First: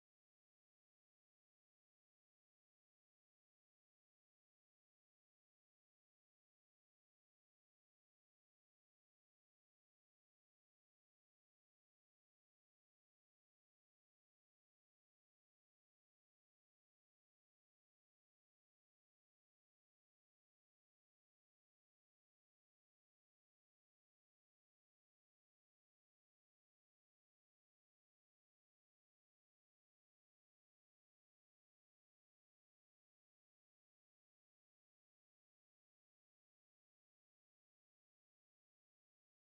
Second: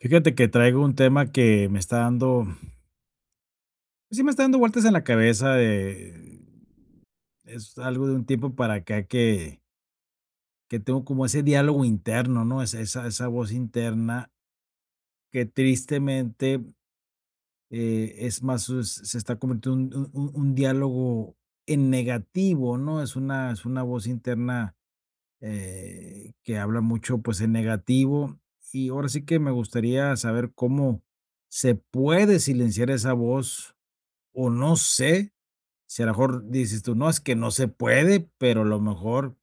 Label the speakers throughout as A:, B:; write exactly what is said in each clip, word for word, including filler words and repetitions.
A: Fíjate que traigo un tema que me está dando, pues sí me está dando vueltas en la cabeza de, es algo de un tiempo para acá que, que tengo como ese diálogo interno, ¿no? Es, esa, esa voz interna que tristemente eh, es más, es- se está convirtiendo en un, un- un diálogo en negativo, ¿no? Es una, es una voz interna, eh, que habla mucho, pues, en negativo, y ahora sí que me gustaría saber cómo se puede silenciar esa voz. O no sé, si a lo mejor dices tú: "No, es que no se puede", pero a lo mejor,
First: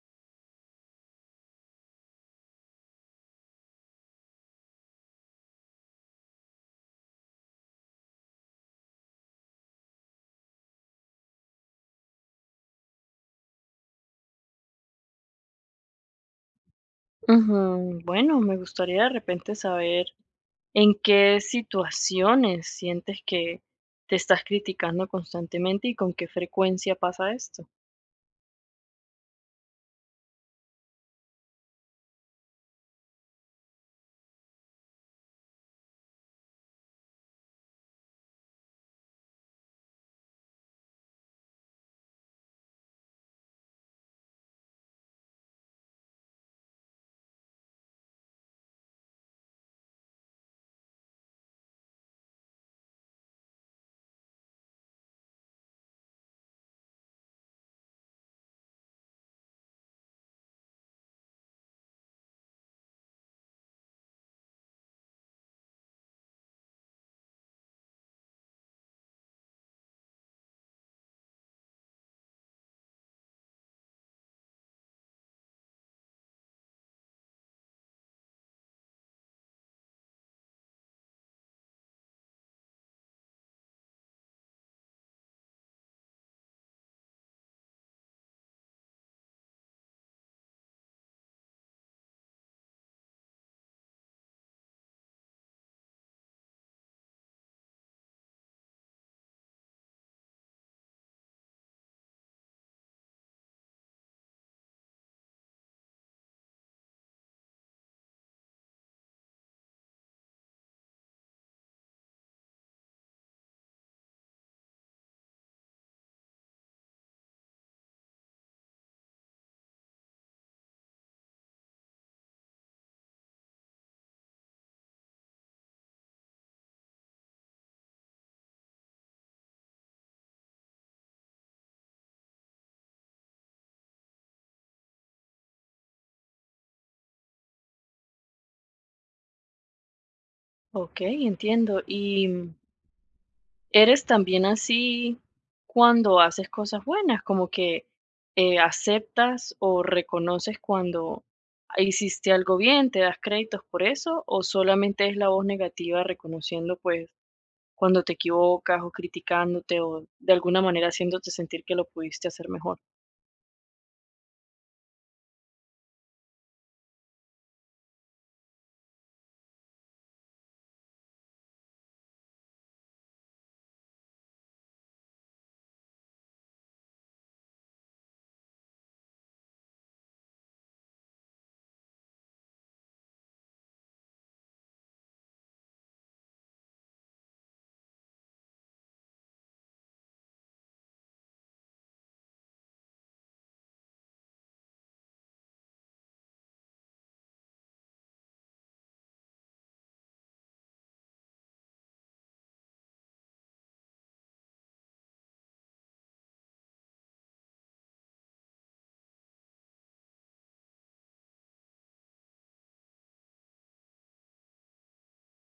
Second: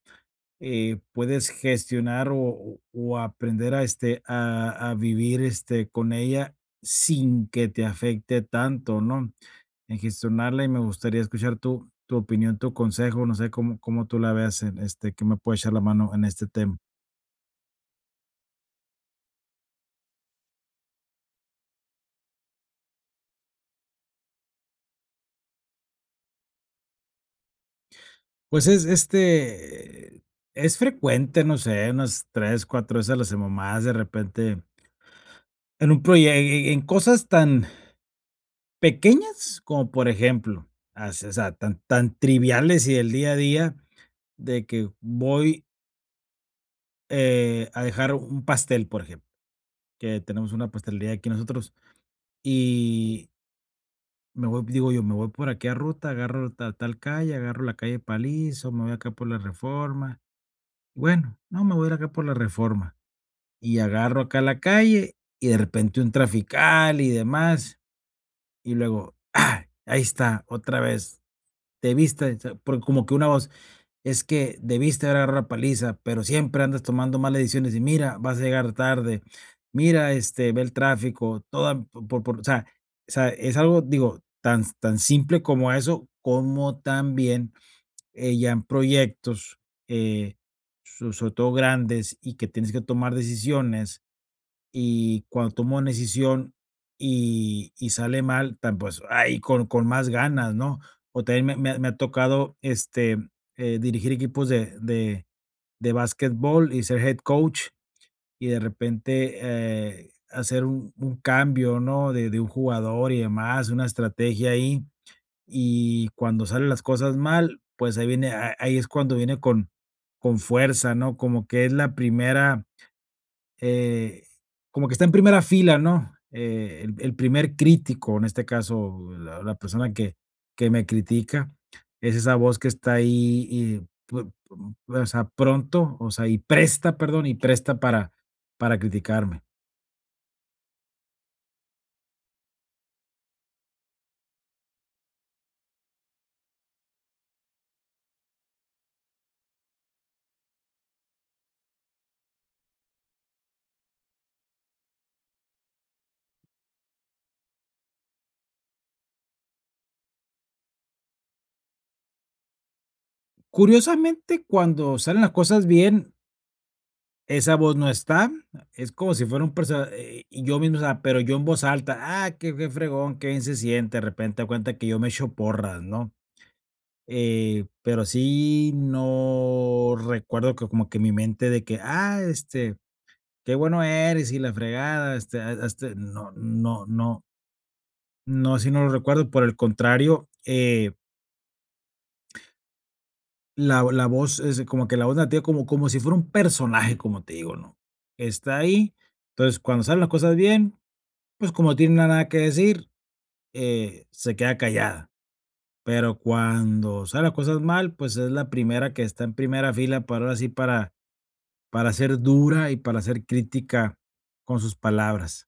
A: eh, puedes gestionar o o o aprender a, este, a a vivir, este, con ella sin que te afecte tanto, ¿no? En gestionarla. Y me gustaría escuchar tu tu opinión, tu consejo, no sé cómo cómo tú la veas en, este, que me pueda echar la mano en este tema.
B: Ujú, bueno, me gustaría de repente saber en qué situaciones sientes que te estás criticando constantemente y con qué frecuencia pasa esto.
A: Pues es, este, eh, es frecuente, no sé, unas tres cuatro veces a la semana, más de repente, en un proyecto, en cosas tan pequeñas, como por ejemplo, as o sea, tan tan triviales y del día a día, de que voy, eh, a dejar un pastel, por ejemplo, que tenemos una pastelería aquí nosotros, y me voy, digo yo, me voy por aquí a ruta, agarro ta tal calle, agarro la calle palizo, me voy acá por la Reforma. Bueno, no, me voy a ir acá por la Reforma, y agarro acá la calle, y de repente un trafical y demás, y luego, ¡ay!, ahí está, otra vez, te viste, o sea, por como que una voz, es que debiste haber agarrado la paliza, pero siempre andas tomando malas decisiones y mira, vas a llegar tarde, mira, este, ve el tráfico, toda por por, por- o sea, o sea, es algo, digo, tan tan simple como eso, como también, eh, ya en proyectos, eh, so sobre todo grandes y que tienes que tomar decisiones, y cuando tomo una decisión y y sale mal, tan pues, ay, con con más ganas, ¿no? O también me me ha me ha tocado, este, eh, dirigir equipos de de de básquetbol y ser head coach, y de repente, eh, hacer un un cambio, ¿no? De de un jugador y demás, una estrategia ahí, y cuando salen las cosas mal, pues ahí viene a ahí es cuando viene con con fuerza, ¿no? Como que es la primera, eh, como que está en primera fila, ¿no? Eh, el el primer crítico, en este caso, la la persona que que me critica, es esa voz que está ahí y, pu pu o sea, pronto, o sea, y presta, perdón, y presta para para criticarme.
B: Ok, entiendo. ¿Y mm, eres también así cuando haces cosas buenas, como que eh, aceptas o reconoces cuando hiciste algo bien, te das créditos por eso, o solamente es la voz negativa reconociendo pues cuando te equivocas o criticándote o de alguna manera haciéndote sentir que lo pudiste hacer mejor?
A: Curiosamente, cuando salen las cosas bien, esa voz no está, es como si fuera un perso eh, y yo mismo, o sea, pero yo en voz alta, ah, qué qué fregón, qué bien se siente, de repente da cuenta que yo me echo porras, ¿no? Eh, pero sí no recuerdo que como que mi mente de que, ah, este, qué bueno eres y la fregada, este, a- este, no, no, no, no, sí no lo recuerdo. Por el contrario, eh, la, la voz es como que la voz nativa, como, como si fuera un personaje, como te digo, ¿no? Está ahí. Entonces, cuando salen las cosas bien, pues como no tiene nada que decir, eh, se queda callada. Pero cuando salen las cosas mal, pues es la primera que está en primera fila para ahora sí para para ser dura y para ser crítica con sus palabras.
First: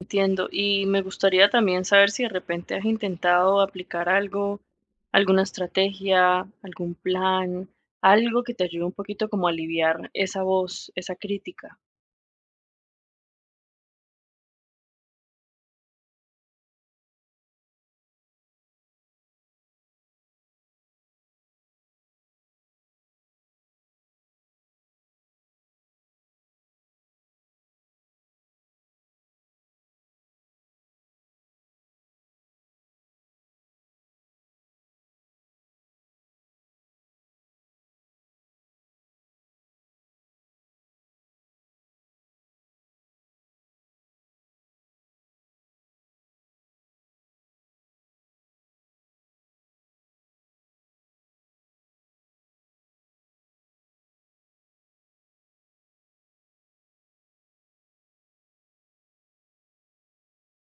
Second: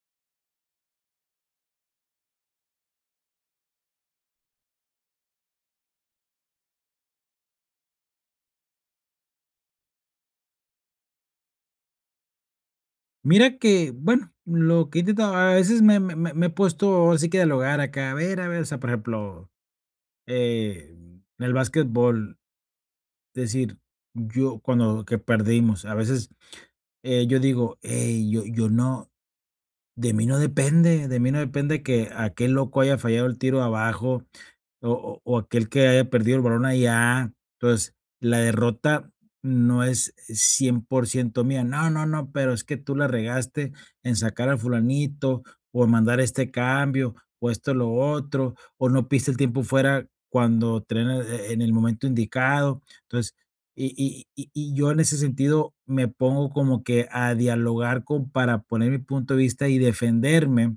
B: Entiendo. Y me gustaría también saber si de repente has intentado aplicar algo, alguna estrategia, algún plan, algo que te ayude un poquito como a aliviar esa voz, esa crítica.
A: Mira que, bueno, lo que he intentado, a veces me, me, me- me he puesto ahora sí que a dialogar acá, a ver, a ver, o sea, por ejemplo, eh, en el básquetbol, decir, yo cuando que perdimos, a veces eh, yo digo: "Ey, yo, yo no, de mí no depende, de mí no depende que aquel loco haya fallado el tiro abajo, O o o aquel que haya perdido el balón allá." Entonces, la derrota no es cien por ciento mía. No, no, no, pero es que tú la regaste en sacar al fulanito, o en mandar este cambio, o esto, lo otro, o no piste el tiempo fuera cuando traen, eh, en el momento indicado. Entonces, y y y y yo en ese sentido me pongo como que a dialogar con, para poner mi punto de vista y defenderme.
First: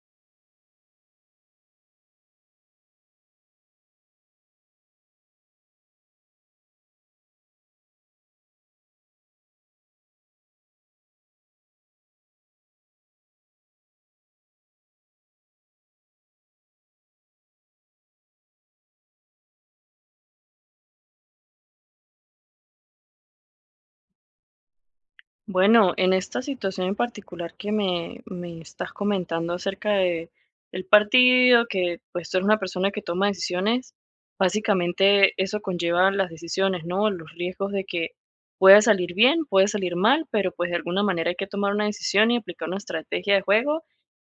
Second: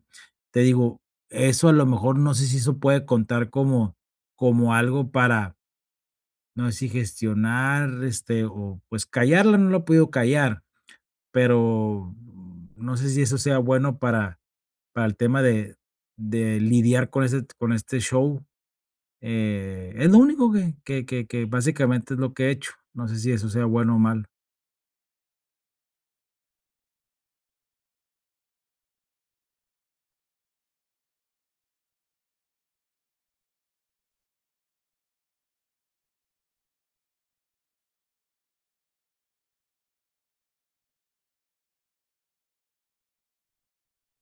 A: Te digo, eso a lo mejor no sé si eso puede contar como como algo para, no sé, si gestionar, este, o pues callarla. No lo he podido callar, pero mm, no sé si eso sea bueno para, para el tema de, de lidiar con, ese, con este show. Eh, es lo único que, que, que, que básicamente es lo que he hecho. No sé si eso sea bueno o mal.
B: Bueno, en esta situación en particular que me, me estás comentando acerca de el partido, que pues tú eres una persona que toma decisiones, básicamente eso conlleva las decisiones, ¿no? Los riesgos de que pueda salir bien, puede salir mal, pero pues de alguna manera hay que tomar una decisión y aplicar una estrategia de juego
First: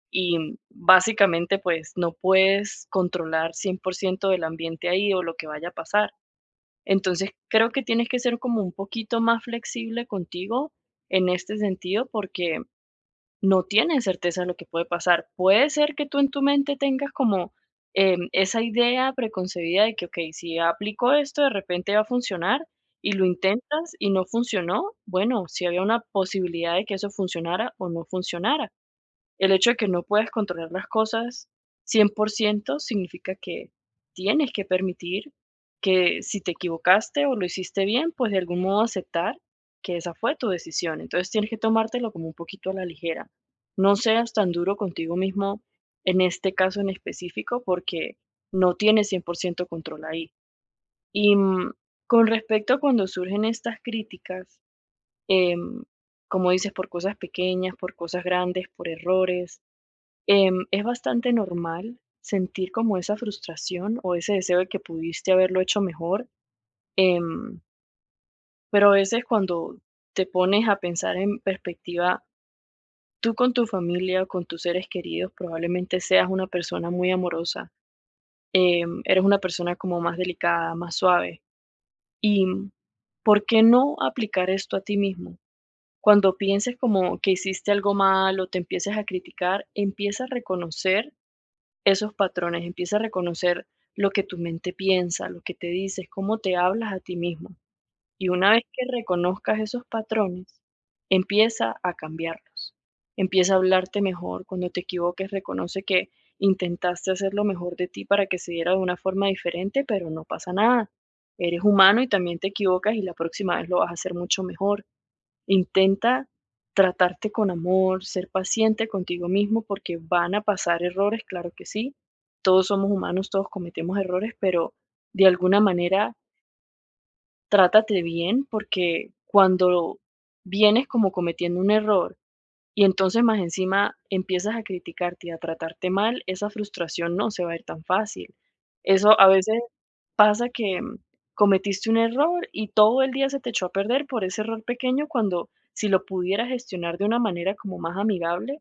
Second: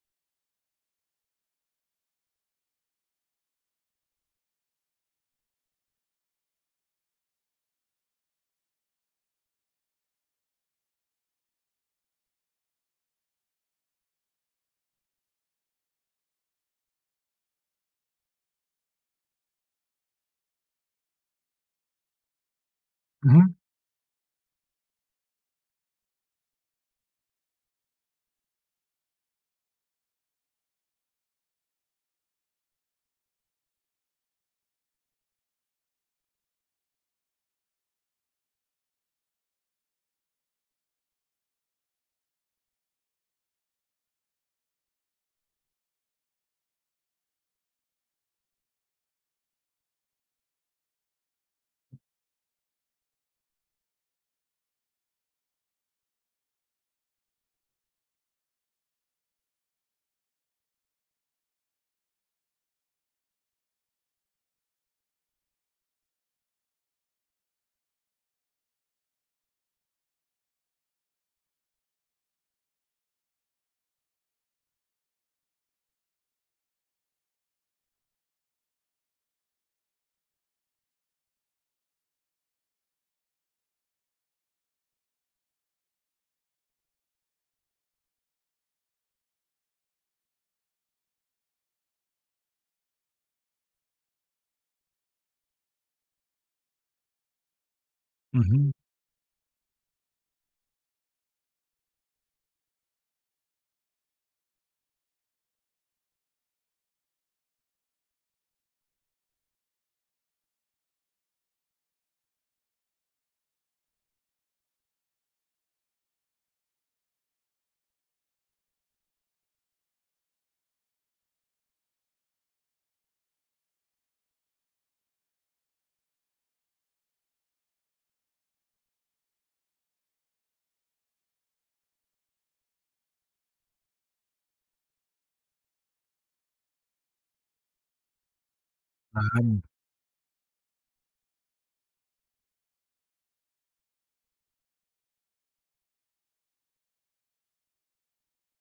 B: y básicamente pues no puedes controlar cien por ciento del ambiente ahí o lo que vaya a pasar. Entonces, creo que tienes que ser como un poquito más flexible contigo en este sentido porque no tienes certeza de lo que puede pasar. Puede ser que tú en tu mente tengas como em, esa idea preconcebida de que, ok, si aplico esto, de repente va a funcionar y lo
A: Ujú,
B: intentas y no funcionó. Bueno, si había una posibilidad de que eso funcionara o no funcionara. El hecho de que no puedas controlar las cosas cien por ciento significa que tienes que permitir que si te equivocaste o lo hiciste bien, pues de algún modo aceptar que esa fue tu decisión. Entonces tienes que tomártelo como un poquito a la ligera. No seas tan duro contigo mismo en este caso en específico porque no tienes cien por ciento control ahí. Y mm, con respecto a cuando surgen estas críticas, em, como dices, por cosas pequeñas, por cosas grandes, por errores. Em, es bastante normal sentir como esa frustración o ese deseo de que pudiste haberlo hecho mejor, em, pero a veces cuando te pones a pensar en perspectiva, tú con tu familia, con tus seres queridos, probablemente seas una persona muy amorosa, em, eres una persona como más delicada, más suave. ¿Y por qué no aplicar esto a ti mismo? Cuando pienses como que hiciste algo mal o te empieces a criticar, empieza a reconocer esos patrones, empieza a reconocer lo que tu mente piensa, lo que te dices, cómo te hablas a ti mismo. Y una vez
A: ujú,
B: que reconozcas esos patrones, empieza a cambiarlos. Empieza a hablarte mejor. Cuando te equivoques, reconoce que intentaste hacer lo mejor de ti para que se diera de una forma diferente, pero no pasa nada. Eres humano y también te equivocas y la próxima vez lo vas a hacer mucho mejor. Intenta tratarte con amor, ser paciente contigo mismo porque van a pasar errores, claro que sí. Todos somos humanos, todos cometemos errores, pero de alguna manera trátate bien porque cuando vienes como cometiendo un error y entonces más encima empiezas a criticarte y a tratarte mal, esa frustración no se va a ir tan fácil. Eso a
A: claro,
B: veces pasa, que mm, cometiste un error y todo el día se te echó a perder por ese error pequeño cuando, si lo pudieras gestionar de una manera como más amigable,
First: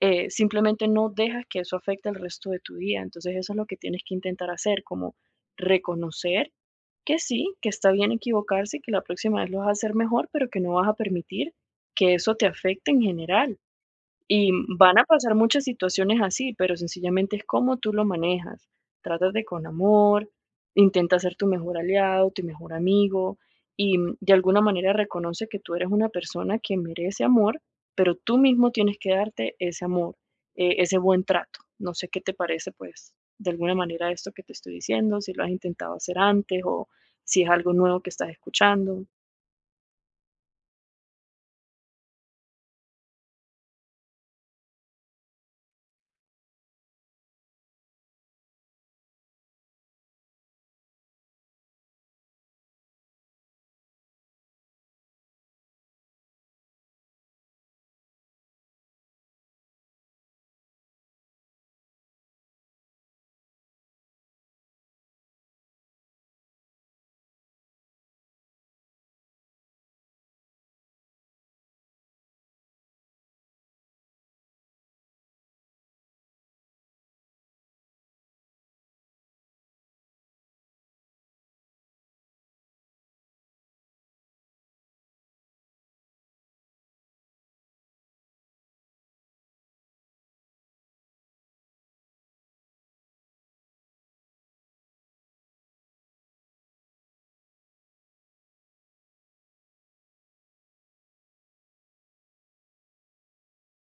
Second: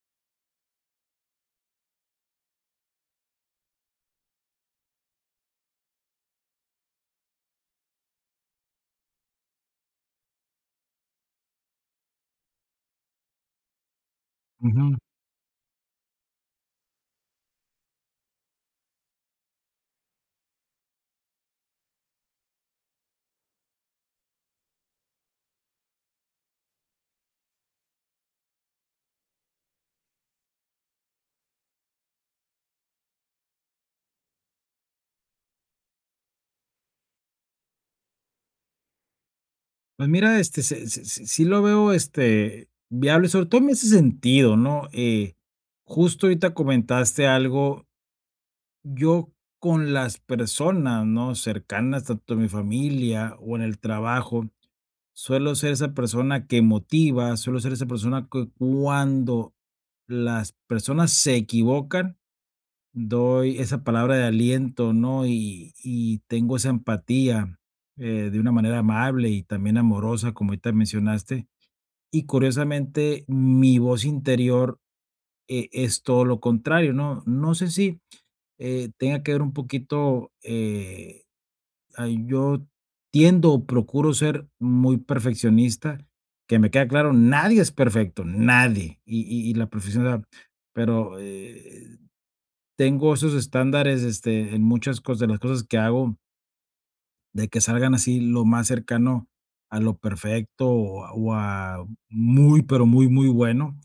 B: eh, simplemente no dejas que eso afecte el resto de tu día. Entonces eso es lo que tienes que intentar hacer, como reconocer que sí, que está bien equivocarse y que la próxima vez lo vas a hacer mejor, pero que no vas a permitir que eso te afecte en general. Y
A: ujú.
B: van a pasar muchas situaciones así, pero sencillamente es cómo tú lo manejas. Trátate con amor, intenta ser tu mejor aliado, tu mejor amigo, y mm, de alguna manera reconoce que tú eres una persona que merece amor, pero tú mismo tienes que darte ese amor, eh, ese buen trato. No sé qué te parece, pues, de alguna manera, esto que te estoy diciendo, si lo has intentado hacer antes o si es algo nuevo que estás escuchando.
A: Pues mira, este, se- se- se- sí lo veo, este, viable, sobre todo en ese sentido, ¿no? Eh, justo ahorita comentaste algo. Yo, con las personas, ¿no?, cercanas, tanto en mi familia o en el trabajo, suelo ser esa persona que motiva, suelo ser esa persona que cuando las personas se equivocan, doy esa palabra de aliento, ¿no?, y y tengo esa empatía, eh, de una manera amable y también amorosa, como ahorita mencionaste. Y curiosamente, mi voz interior, eh, es todo lo contrario, ¿no? No sé si eh, tenga que ver un poquito, eh, ah, yo tiendo o procuro ser muy perfeccionista, que me queda claro, nadie es perfecto, nadie, y y y la perfección, o sea, pero, eh, tengo esos estándares, este, en muchas cosas, de las cosas que hago, de que salgan así lo más cercano a lo perfecto, o a o a muy, pero muy, muy bueno.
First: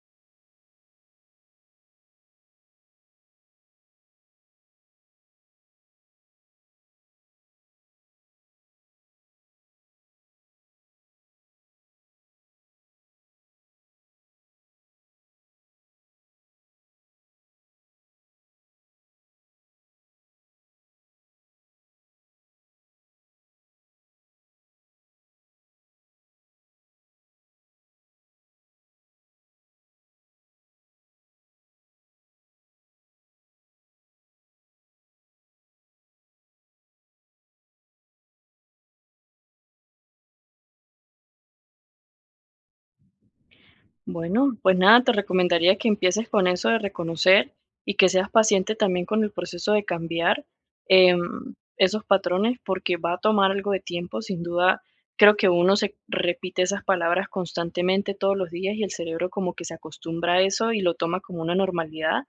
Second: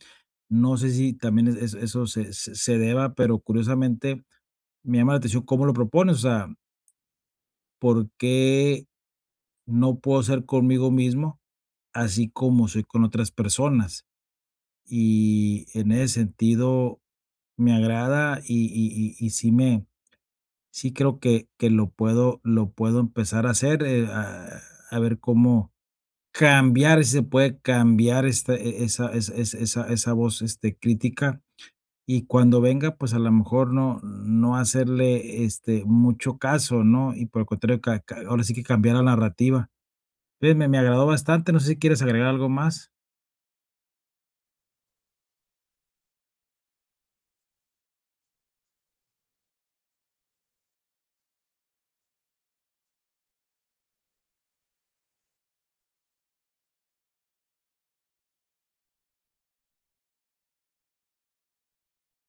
A: No sé si también es es eso se se se deba, pero curiosamente me llama la atención cómo lo propones, o sea, por qué no puedo ser conmigo mismo, así como soy con otras personas. Y en ese sentido me agrada, y y y y sí me, sí creo que que lo puedo lo puedo empezar a hacer, eh, a a ver cómo cambiar, si se puede cambiar esta e esa esa esa esa esa voz, este, crítica, y cuando venga, pues, a lo mejor no no hacerle, este, mucho caso, ¿no? Y por el contrario, ca ca ahora sí que cambiar la narrativa. Oye, me me agradó bastante, no sé si quieres agregar algo más.
B: Bueno, pues nada, te recomendaría que empieces con eso de reconocer y que seas paciente también con el proceso de cambiar em, esos patrones porque va a tomar algo de tiempo. Sin duda, creo que uno se repite esas palabras constantemente todos los días y el cerebro como que se acostumbra a eso y lo toma como una normalidad.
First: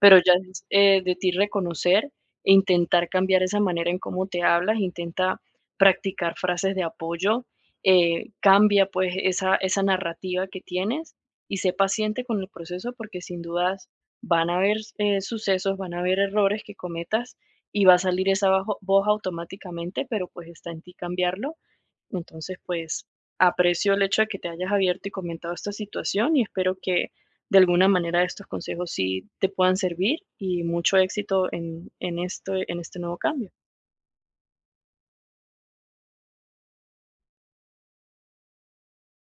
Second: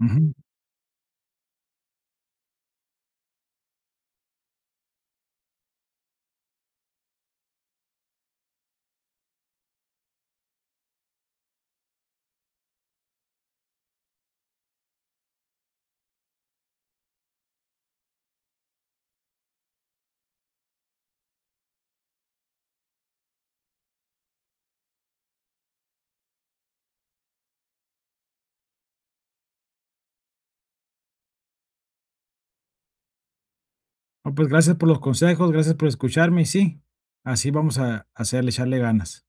B: Pero
A: Ujú.
B: ya es, eh, de ti reconocer e intentar cambiar esa manera en cómo te hablas. Intenta practicar frases de apoyo, eh, cambia pues esa, esa narrativa que tienes y sé paciente con el proceso porque sin dudas van a haber eh, sucesos, van a haber errores que cometas y va a salir esa bajo- voz automáticamente, pero pues está en ti cambiarlo. Entonces, pues aprecio el hecho de que te hayas abierto y comentado esta situación y espero que de alguna manera estos consejos sí te puedan servir. Y mucho éxito en, en, esto, en este nuevo cambio.
A: No, pues gracias por los consejos, gracias por escucharme, y sí, así vamos a hacerle, echarle ganas.